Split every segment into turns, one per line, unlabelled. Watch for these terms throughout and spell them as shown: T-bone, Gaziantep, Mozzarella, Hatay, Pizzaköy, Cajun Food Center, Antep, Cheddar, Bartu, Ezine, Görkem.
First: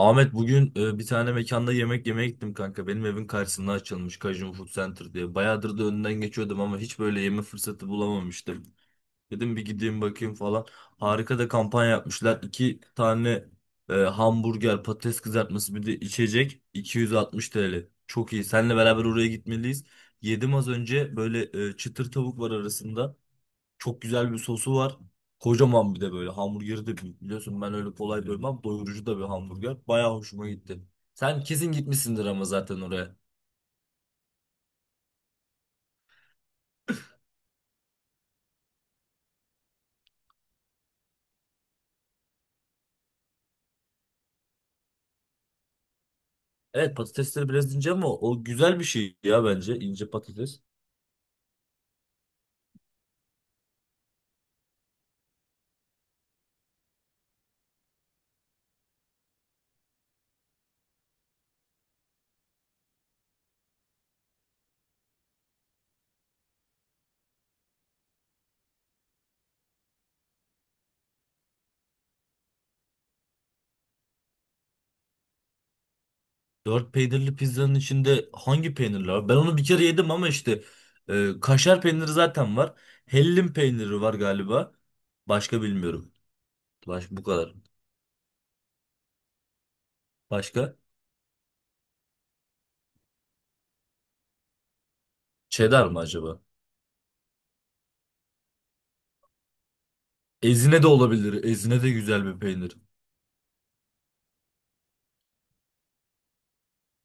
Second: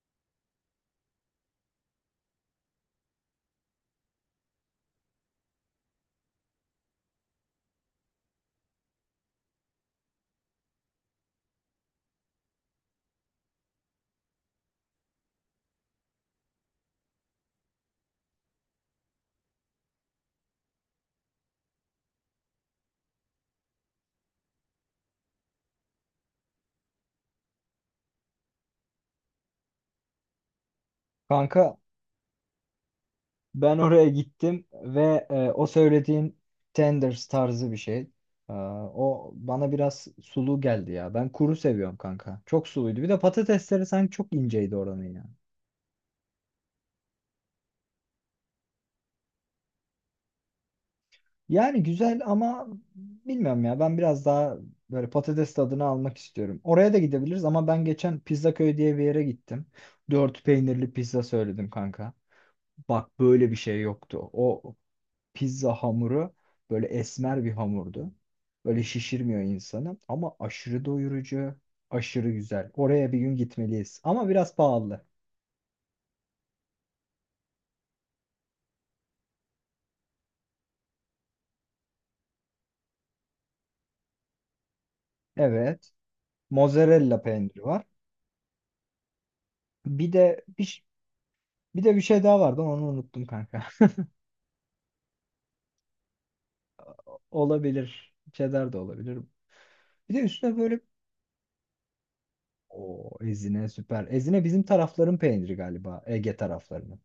Ahmet bugün bir tane mekanda yemek yemeye gittim kanka. Benim evin karşısında açılmış Cajun Food Center diye. Bayağıdır da önünden geçiyordum ama hiç böyle yeme fırsatı bulamamıştım. Dedim bir gideyim bakayım falan. Harika da kampanya yapmışlar. İki tane hamburger, patates kızartması bir de içecek 260 TL. Çok iyi. Seninle beraber oraya gitmeliyiz. Yedim az önce böyle çıtır tavuk var arasında. Çok güzel bir sosu var. Kocaman bir de böyle hamburgeri de büyük. Biliyorsun ben öyle kolay doymam. Doyurucu da bir hamburger. Bayağı hoşuma gitti. Sen kesin
Kanka
gitmişsindir ama zaten oraya.
ben oraya gittim ve o söylediğin tenders tarzı bir şey. O bana biraz sulu geldi ya. Ben kuru seviyorum kanka. Çok suluydu. Bir de patatesleri sanki çok inceydi oranın ya.
Evet, patatesleri biraz ince ama o güzel bir şey ya, bence ince patates.
Yani güzel ama bilmiyorum ya. Ben biraz daha böyle patates tadını almak istiyorum. Oraya da gidebiliriz ama ben geçen Pizzaköy diye bir yere gittim. Dört peynirli pizza söyledim kanka. Bak böyle bir şey yoktu. O pizza hamuru böyle esmer bir hamurdu. Böyle şişirmiyor insanı ama aşırı doyurucu, aşırı güzel. Oraya bir gün gitmeliyiz ama biraz pahalı.
Dört peynirli pizzanın içinde hangi peynirler var? Ben onu bir kere yedim ama işte kaşar peyniri zaten var. Hellim peyniri var galiba. Başka
Evet.
bilmiyorum.
Mozzarella
Bu kadar.
peyniri var. Bir de
Başka?
bir, bir de bir şey daha vardı onu unuttum kanka.
Cheddar mı acaba?
Olabilir. Cheddar da olabilir. Bir de üstüne böyle
Ezine de olabilir. Ezine de güzel bir peynir.
o Ezine süper. Ezine bizim tarafların peyniri galiba. Ege taraflarının.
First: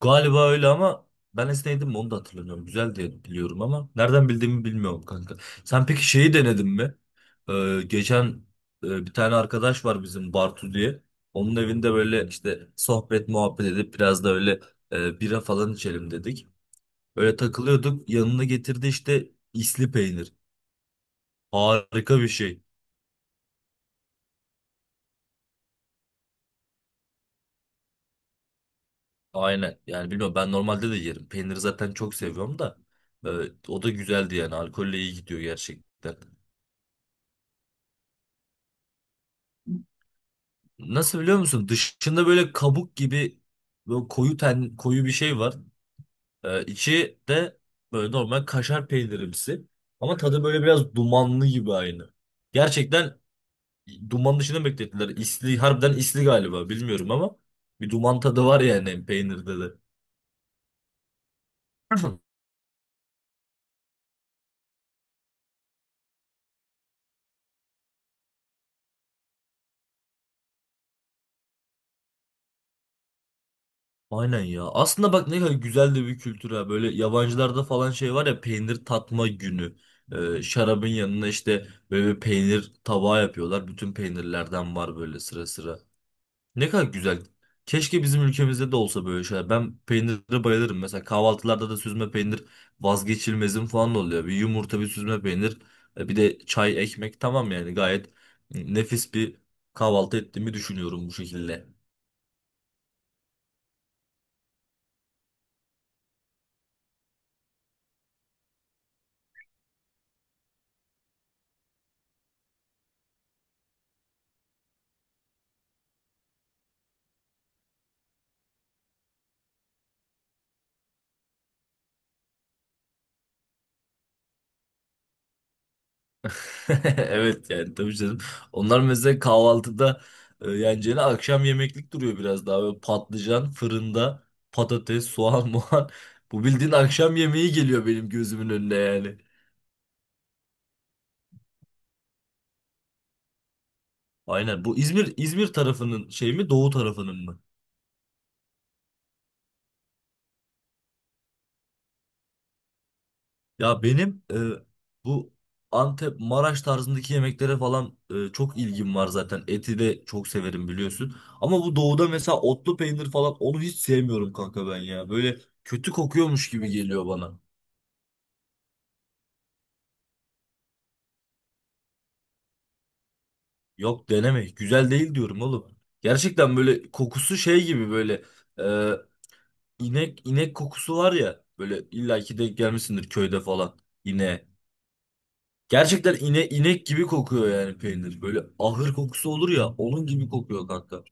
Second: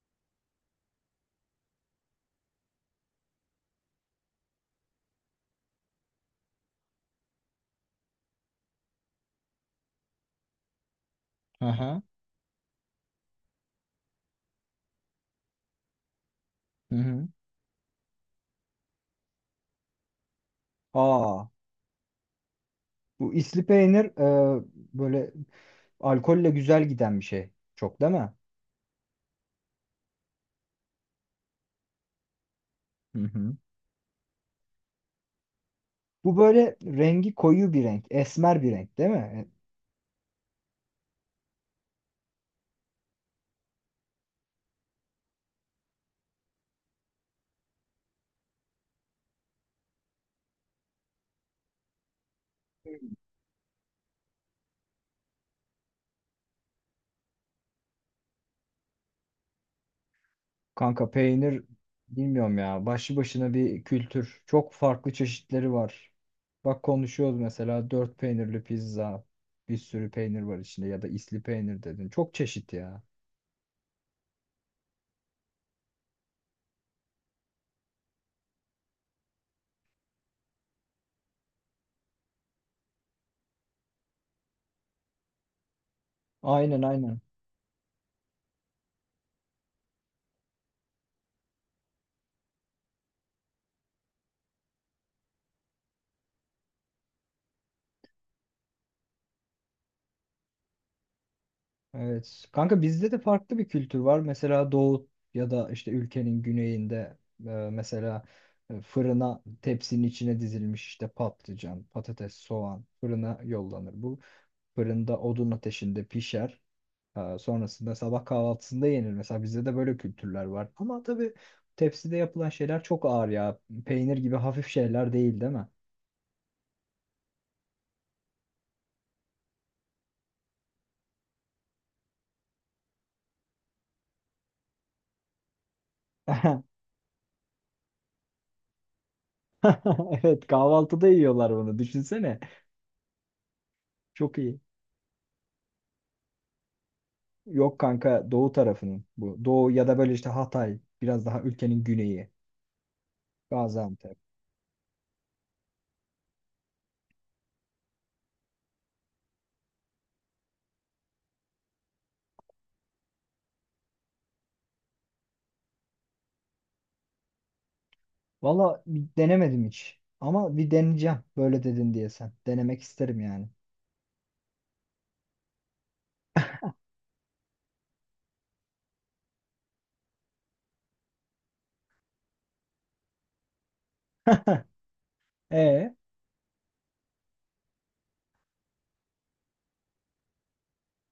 Galiba öyle ama ben esneydim mi onu da hatırlamıyorum. Güzel diye biliyorum ama nereden bildiğimi bilmiyorum kanka. Sen peki şeyi denedin mi? Geçen bir tane arkadaş var bizim, Bartu diye. Onun evinde
Aha.
böyle işte sohbet muhabbet edip biraz da öyle bira falan içelim dedik.
Hı hı.
Öyle takılıyorduk. Yanına getirdi işte isli peynir.
Aa,
Harika bir şey.
bu isli peynir böyle alkolle güzel giden bir şey. Çok değil mi?
Aynen. Yani bilmiyorum, ben normalde de yerim. Peyniri zaten çok seviyorum da.
Hı
e,
hı.
O da güzeldi yani. Alkolle iyi gidiyor gerçekten.
Bu böyle rengi koyu bir renk. Esmer bir renk değil mi?
Nasıl, biliyor musun? Dışında böyle kabuk gibi böyle koyu ten, koyu bir şey var. İçi de böyle normal kaşar peynirimsi. Ama tadı böyle biraz dumanlı gibi aynı.
E,
Gerçekten duman dışında beklettiler. İsli, harbiden isli galiba, bilmiyorum ama bir duman tadı var yani peynirde de.
Kanka peynir bilmiyorum ya. Başlı başına bir kültür. Çok farklı çeşitleri var. Bak konuşuyoruz mesela dört peynirli pizza. Bir sürü peynir var içinde ya da isli peynir dedin. Çok çeşit ya.
Aynen ya. Aslında bak, ne kadar güzel de bir kültür ha. Böyle yabancılarda falan şey var ya, peynir tatma günü. Şarabın yanına işte böyle bir peynir tabağı yapıyorlar. Bütün peynirlerden var böyle sıra sıra. Ne
Aynen
kadar
aynen.
güzel. Keşke bizim ülkemizde de olsa böyle şeyler. Ben peynire bayılırım. Mesela kahvaltılarda da süzme peynir vazgeçilmezim falan oluyor. Bir yumurta, bir süzme peynir, bir de çay, ekmek, tamam yani, gayet nefis bir kahvaltı ettiğimi düşünüyorum bu şekilde.
Evet. Kanka bizde de farklı bir kültür var. Mesela doğu ya da işte ülkenin güneyinde mesela fırına tepsinin içine dizilmiş işte patlıcan, patates, soğan fırına yollanır. Bu fırında odun ateşinde pişer. Sonrasında sabah kahvaltısında yenir. Mesela bizde de böyle kültürler var. Ama tabii tepside yapılan şeyler çok ağır ya. Peynir gibi hafif şeyler değil, değil mi?
Evet yani, tabii canım. Onlar mesela kahvaltıda yeneceğine akşam yemeklik duruyor biraz daha. Böyle patlıcan fırında, patates, soğan, muhan. Bu bildiğin akşam yemeği geliyor benim gözümün önüne yani.
Evet, kahvaltıda yiyorlar bunu. Düşünsene. Çok iyi.
Aynen. Bu İzmir tarafının şey mi, doğu tarafının mı?
Yok kanka doğu tarafının bu. Doğu ya da böyle işte Hatay biraz daha ülkenin güneyi
Ya
Gaziantep.
benim bu Antep, Maraş tarzındaki yemeklere falan çok ilgim var zaten. Eti de çok severim, biliyorsun. Ama bu doğuda mesela otlu peynir falan, onu hiç sevmiyorum kanka ben ya. Böyle kötü kokuyormuş gibi geliyor bana.
Valla bir denemedim hiç. Ama bir deneyeceğim böyle dedin diye sen. Denemek isterim yani.
Yok, deneme. Güzel değil diyorum oğlum. Gerçekten böyle kokusu şey gibi, böyle e, inek inek kokusu var ya. Böyle illaki denk gelmişsindir köyde falan ineğe.
E
Gerçekten inek gibi kokuyor yani peynir. Böyle ahır kokusu olur ya, onun gibi kokuyor kanka.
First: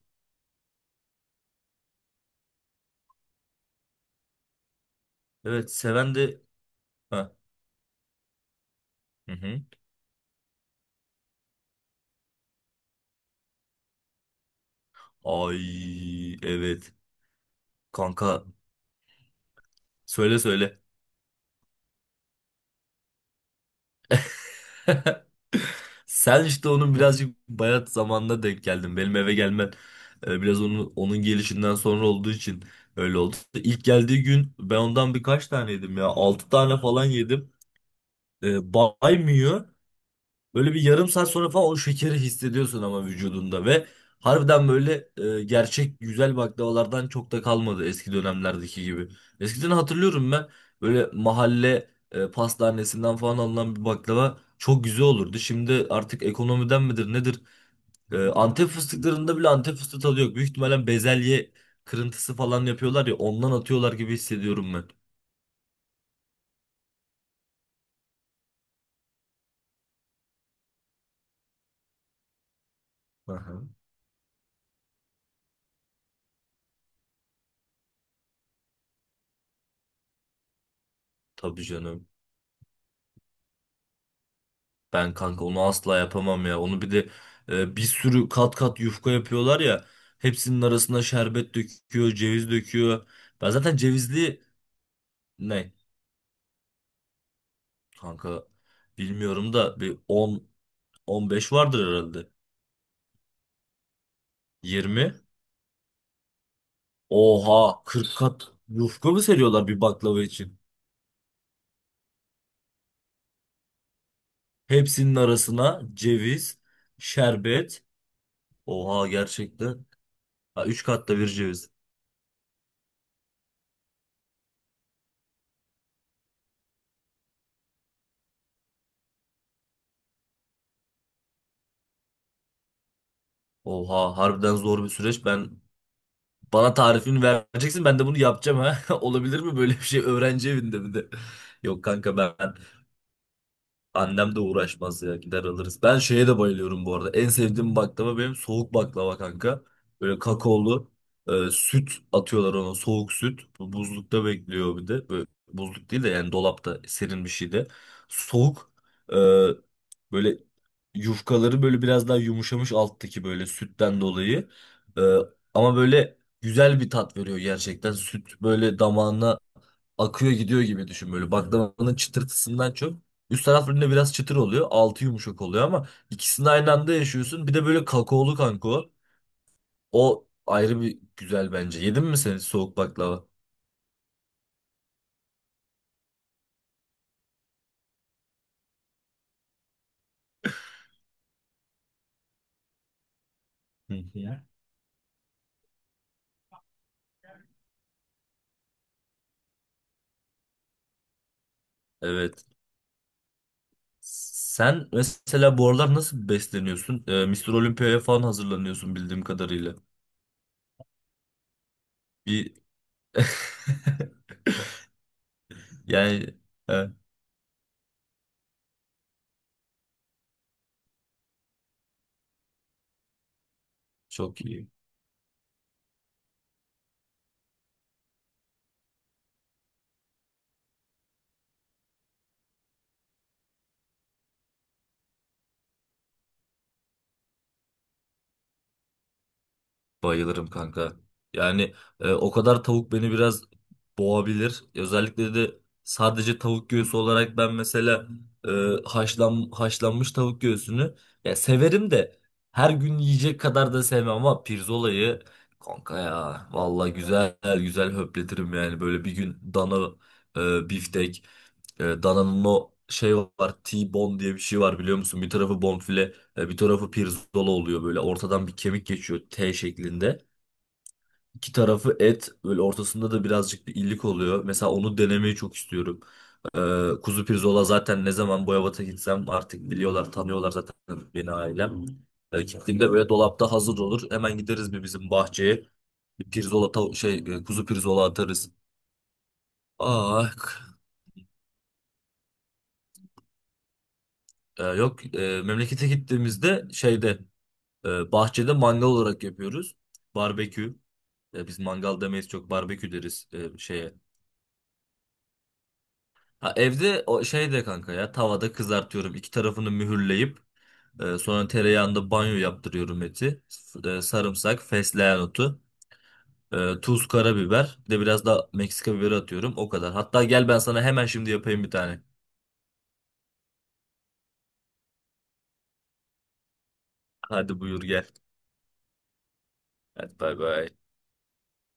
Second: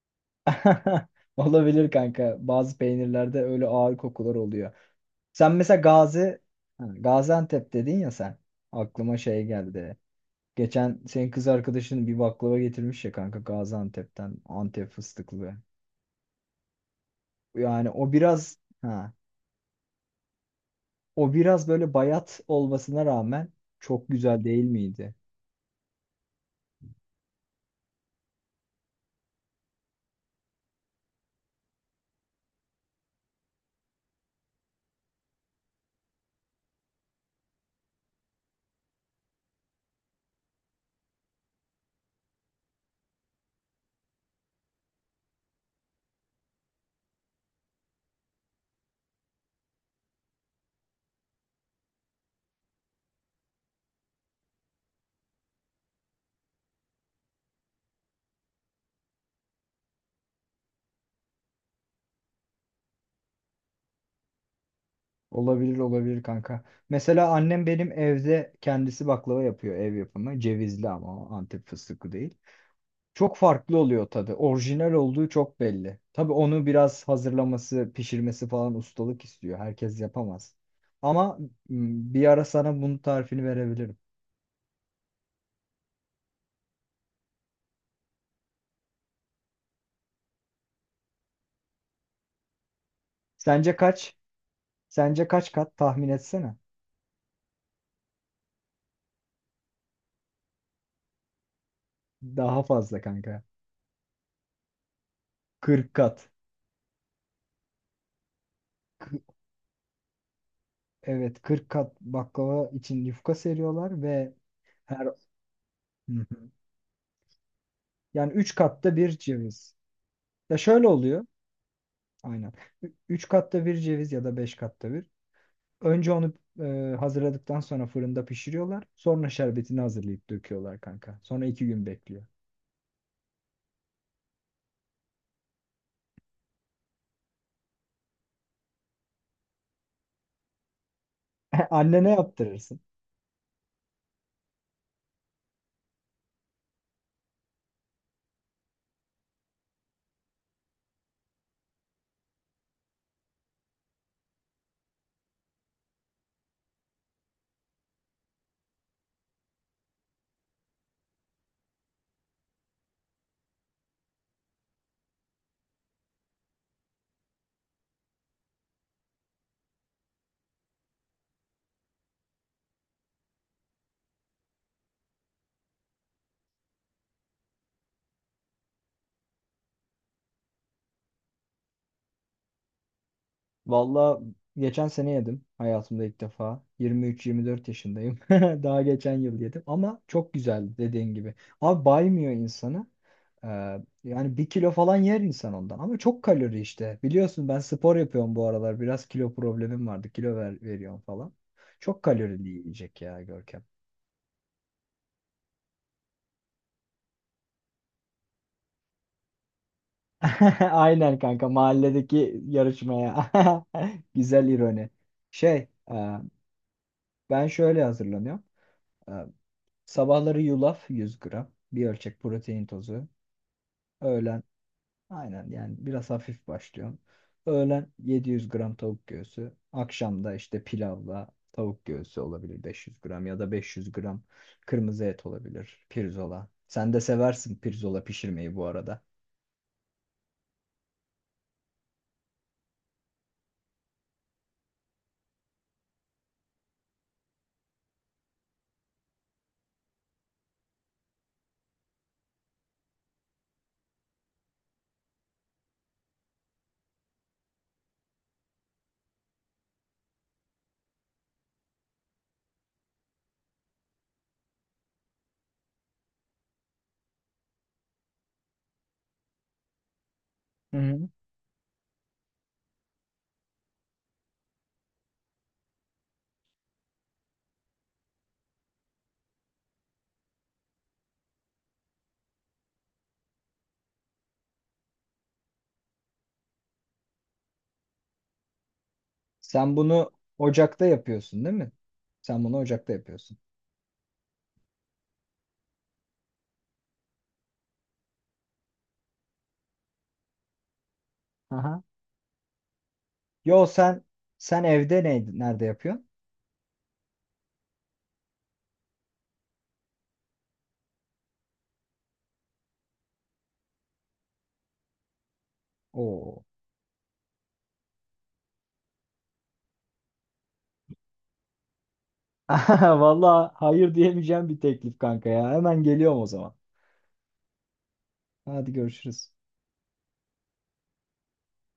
olabilir kanka. Bazı peynirlerde öyle ağır kokular oluyor. Sen
Evet,
mesela
seven
Gazi
de...
Ha,
Ha.
Gaziantep dedin ya sen. Aklıma
Hı
şey
hı.
geldi. Geçen senin kız arkadaşın bir baklava getirmiş ya kanka Gaziantep'ten Antep fıstıklı.
Ay evet.
Yani o
Kanka,
biraz ha
söyle söyle.
O biraz böyle bayat olmasına rağmen çok güzel değil miydi?
Sen işte onun birazcık bayat zamanına denk geldin. Benim eve gelmen biraz onun gelişinden sonra olduğu için öyle oldu. İlk geldiği gün ben ondan birkaç tane yedim ya. Altı tane falan yedim. Baymıyor. Böyle bir yarım saat sonra falan o şekeri hissediyorsun ama vücudunda, ve harbiden böyle gerçek güzel baklavalardan çok da kalmadı eski dönemlerdeki gibi. Eskiden hatırlıyorum ben, böyle mahalle pastanesinden falan alınan bir baklava çok güzel olurdu. Şimdi artık ekonomiden midir nedir? Antep fıstıklarında bile Antep fıstığı tadı yok. Büyük ihtimalle bezelye kırıntısı falan yapıyorlar ya, ondan atıyorlar gibi hissediyorum ben.
Olabilir olabilir kanka. Mesela annem benim evde kendisi baklava yapıyor ev yapımı. Cevizli ama o Antep fıstıklı değil. Çok
Aha.
farklı oluyor tadı. Orijinal olduğu çok belli. Tabii onu biraz hazırlaması, pişirmesi falan ustalık istiyor. Herkes yapamaz. Ama
Tabii canım.
m, bir ara sana bunun tarifini verebilirim.
Ben kanka onu asla yapamam ya. Onu bir de bir sürü kat kat yufka yapıyorlar ya. Hepsinin arasına şerbet döküyor, ceviz döküyor. Ben
Sence
zaten
kaç?
cevizli
Sence kaç
ne,
kat tahmin etsene.
kanka bilmiyorum da, bir 10 15 vardır herhalde.
Daha fazla kanka.
20.
40 kat.
Oha, 40 kat yufka mı
K-
seriyorlar bir baklava için?
evet kırk kat baklava için yufka seriyorlar ve her
Hepsinin arasına
Hı.
ceviz, şerbet.
Yani 3 katta
Oha,
bir ceviz.
gerçekten.
Ya
Ha, 3
şöyle
katta
oluyor.
bir ceviz.
Aynen. 3 katta bir ceviz ya da 5 katta bir. Önce onu hazırladıktan sonra fırında pişiriyorlar. Sonra şerbetini hazırlayıp döküyorlar kanka. Sonra iki gün bekliyor.
Oha, harbiden zor bir süreç. Bana tarifini vereceksin, ben de bunu yapacağım ha. Olabilir mi böyle bir şey öğrenci evinde, bir de. Yok
Annene
kanka
yaptırırsın.
annem de uğraşmaz ya, gider alırız. Ben şeye de bayılıyorum bu arada. En sevdiğim baklava benim, soğuk baklava kanka. Böyle kakaolu süt atıyorlar ona, soğuk süt. Bu buzlukta bekliyor bir de. Böyle, buzluk değil de yani dolapta, serin bir şeyde. Soğuk e, böyle yufkaları böyle biraz daha yumuşamış alttaki, böyle sütten dolayı. E, Ama böyle güzel bir tat veriyor gerçekten. Süt böyle damağına akıyor gidiyor gibi düşün, böyle baklavanın çıtırtısından çok. Üst taraflarında biraz çıtır oluyor. Altı yumuşak oluyor ama ikisini aynı anda yaşıyorsun. Bir de böyle kakaolu kanka o. O ayrı bir güzel bence. Yedin mi sen soğuk baklava?
Valla geçen sene yedim. Hayatımda ilk defa. 23-24 yaşındayım. Daha geçen yıl yedim. Ama çok güzeldi dediğin gibi. Abi baymıyor insanı. Ee,
Hı.
yani bir kilo falan yer insan ondan. Ama çok kalori işte. Biliyorsun ben spor yapıyorum bu aralar. Biraz kilo problemim vardı. Veriyorum falan. Çok
Evet.
kalorili yiyecek ya Görkem.
Sen mesela bu aralar nasıl besleniyorsun? Mr. Olympia'ya falan hazırlanıyorsun bildiğim kadarıyla.
Aynen kanka mahalledeki
Bir
yarışmaya. Güzel ironi. Şey e,
yani, e,
ben şöyle hazırlanıyorum. E, sabahları yulaf 100 gram. Bir ölçek protein tozu.
çok
Öğlen
iyi.
aynen yani biraz hafif başlıyorum. Öğlen 700 gram tavuk göğsü. Akşamda işte pilavla tavuk göğsü olabilir 500 gram ya da 500 gram kırmızı et olabilir. Pirzola. Sen de seversin pirzola pişirmeyi bu arada.
Bayılırım kanka. Yani o kadar tavuk beni biraz boğabilir. Özellikle de sadece tavuk göğsü olarak, ben mesela e, haşlanmış tavuk göğsünü ya severim de her gün yiyecek kadar da sevmem, ama pirzolayı kanka ya, vallahi güzel güzel höpletirim yani. Böyle bir gün dana biftek, Dana'nın o şey var, T-bone diye bir şey var biliyor musun? Bir tarafı bonfile bir tarafı pirzola oluyor, böyle ortadan bir kemik geçiyor T şeklinde.
Hı hı.
İki tarafı et, böyle ortasında da birazcık bir illik oluyor. Mesela onu denemeyi çok istiyorum. Kuzu pirzola zaten, ne zaman Boyabat'a gitsem artık biliyorlar, tanıyorlar zaten beni, ailem. Gittiğimde böyle dolapta hazır olur. Hemen gideriz bir bizim bahçeye. Bir pirzola şey, kuzu pirzola atarız.
Sen bunu
Ah, k-
ocakta yapıyorsun değil mi? Sen bunu ocakta yapıyorsun.
yok, memlekete gittiğimizde şeyde, bahçede mangal olarak yapıyoruz. Barbekü. Biz
Aha.
mangal demeyiz, çok barbekü deriz
Yo
şeye.
sen sen evde nerede yapıyorsun?
Ha, evde o şeyde kanka ya, tavada kızartıyorum. İki tarafını mühürleyip sonra tereyağında banyo yaptırıyorum eti. Sarımsak, fesleğen otu,
Oo.
tuz, karabiber. Bir de biraz da Meksika biberi atıyorum. O kadar. Hatta gel, ben sana hemen şimdi yapayım bir tane.
Vallahi hayır diyemeyeceğim bir teklif kanka ya. Hemen geliyorum o zaman.
Hadi buyur gel.
Hadi görüşürüz.
Hadi bay bay.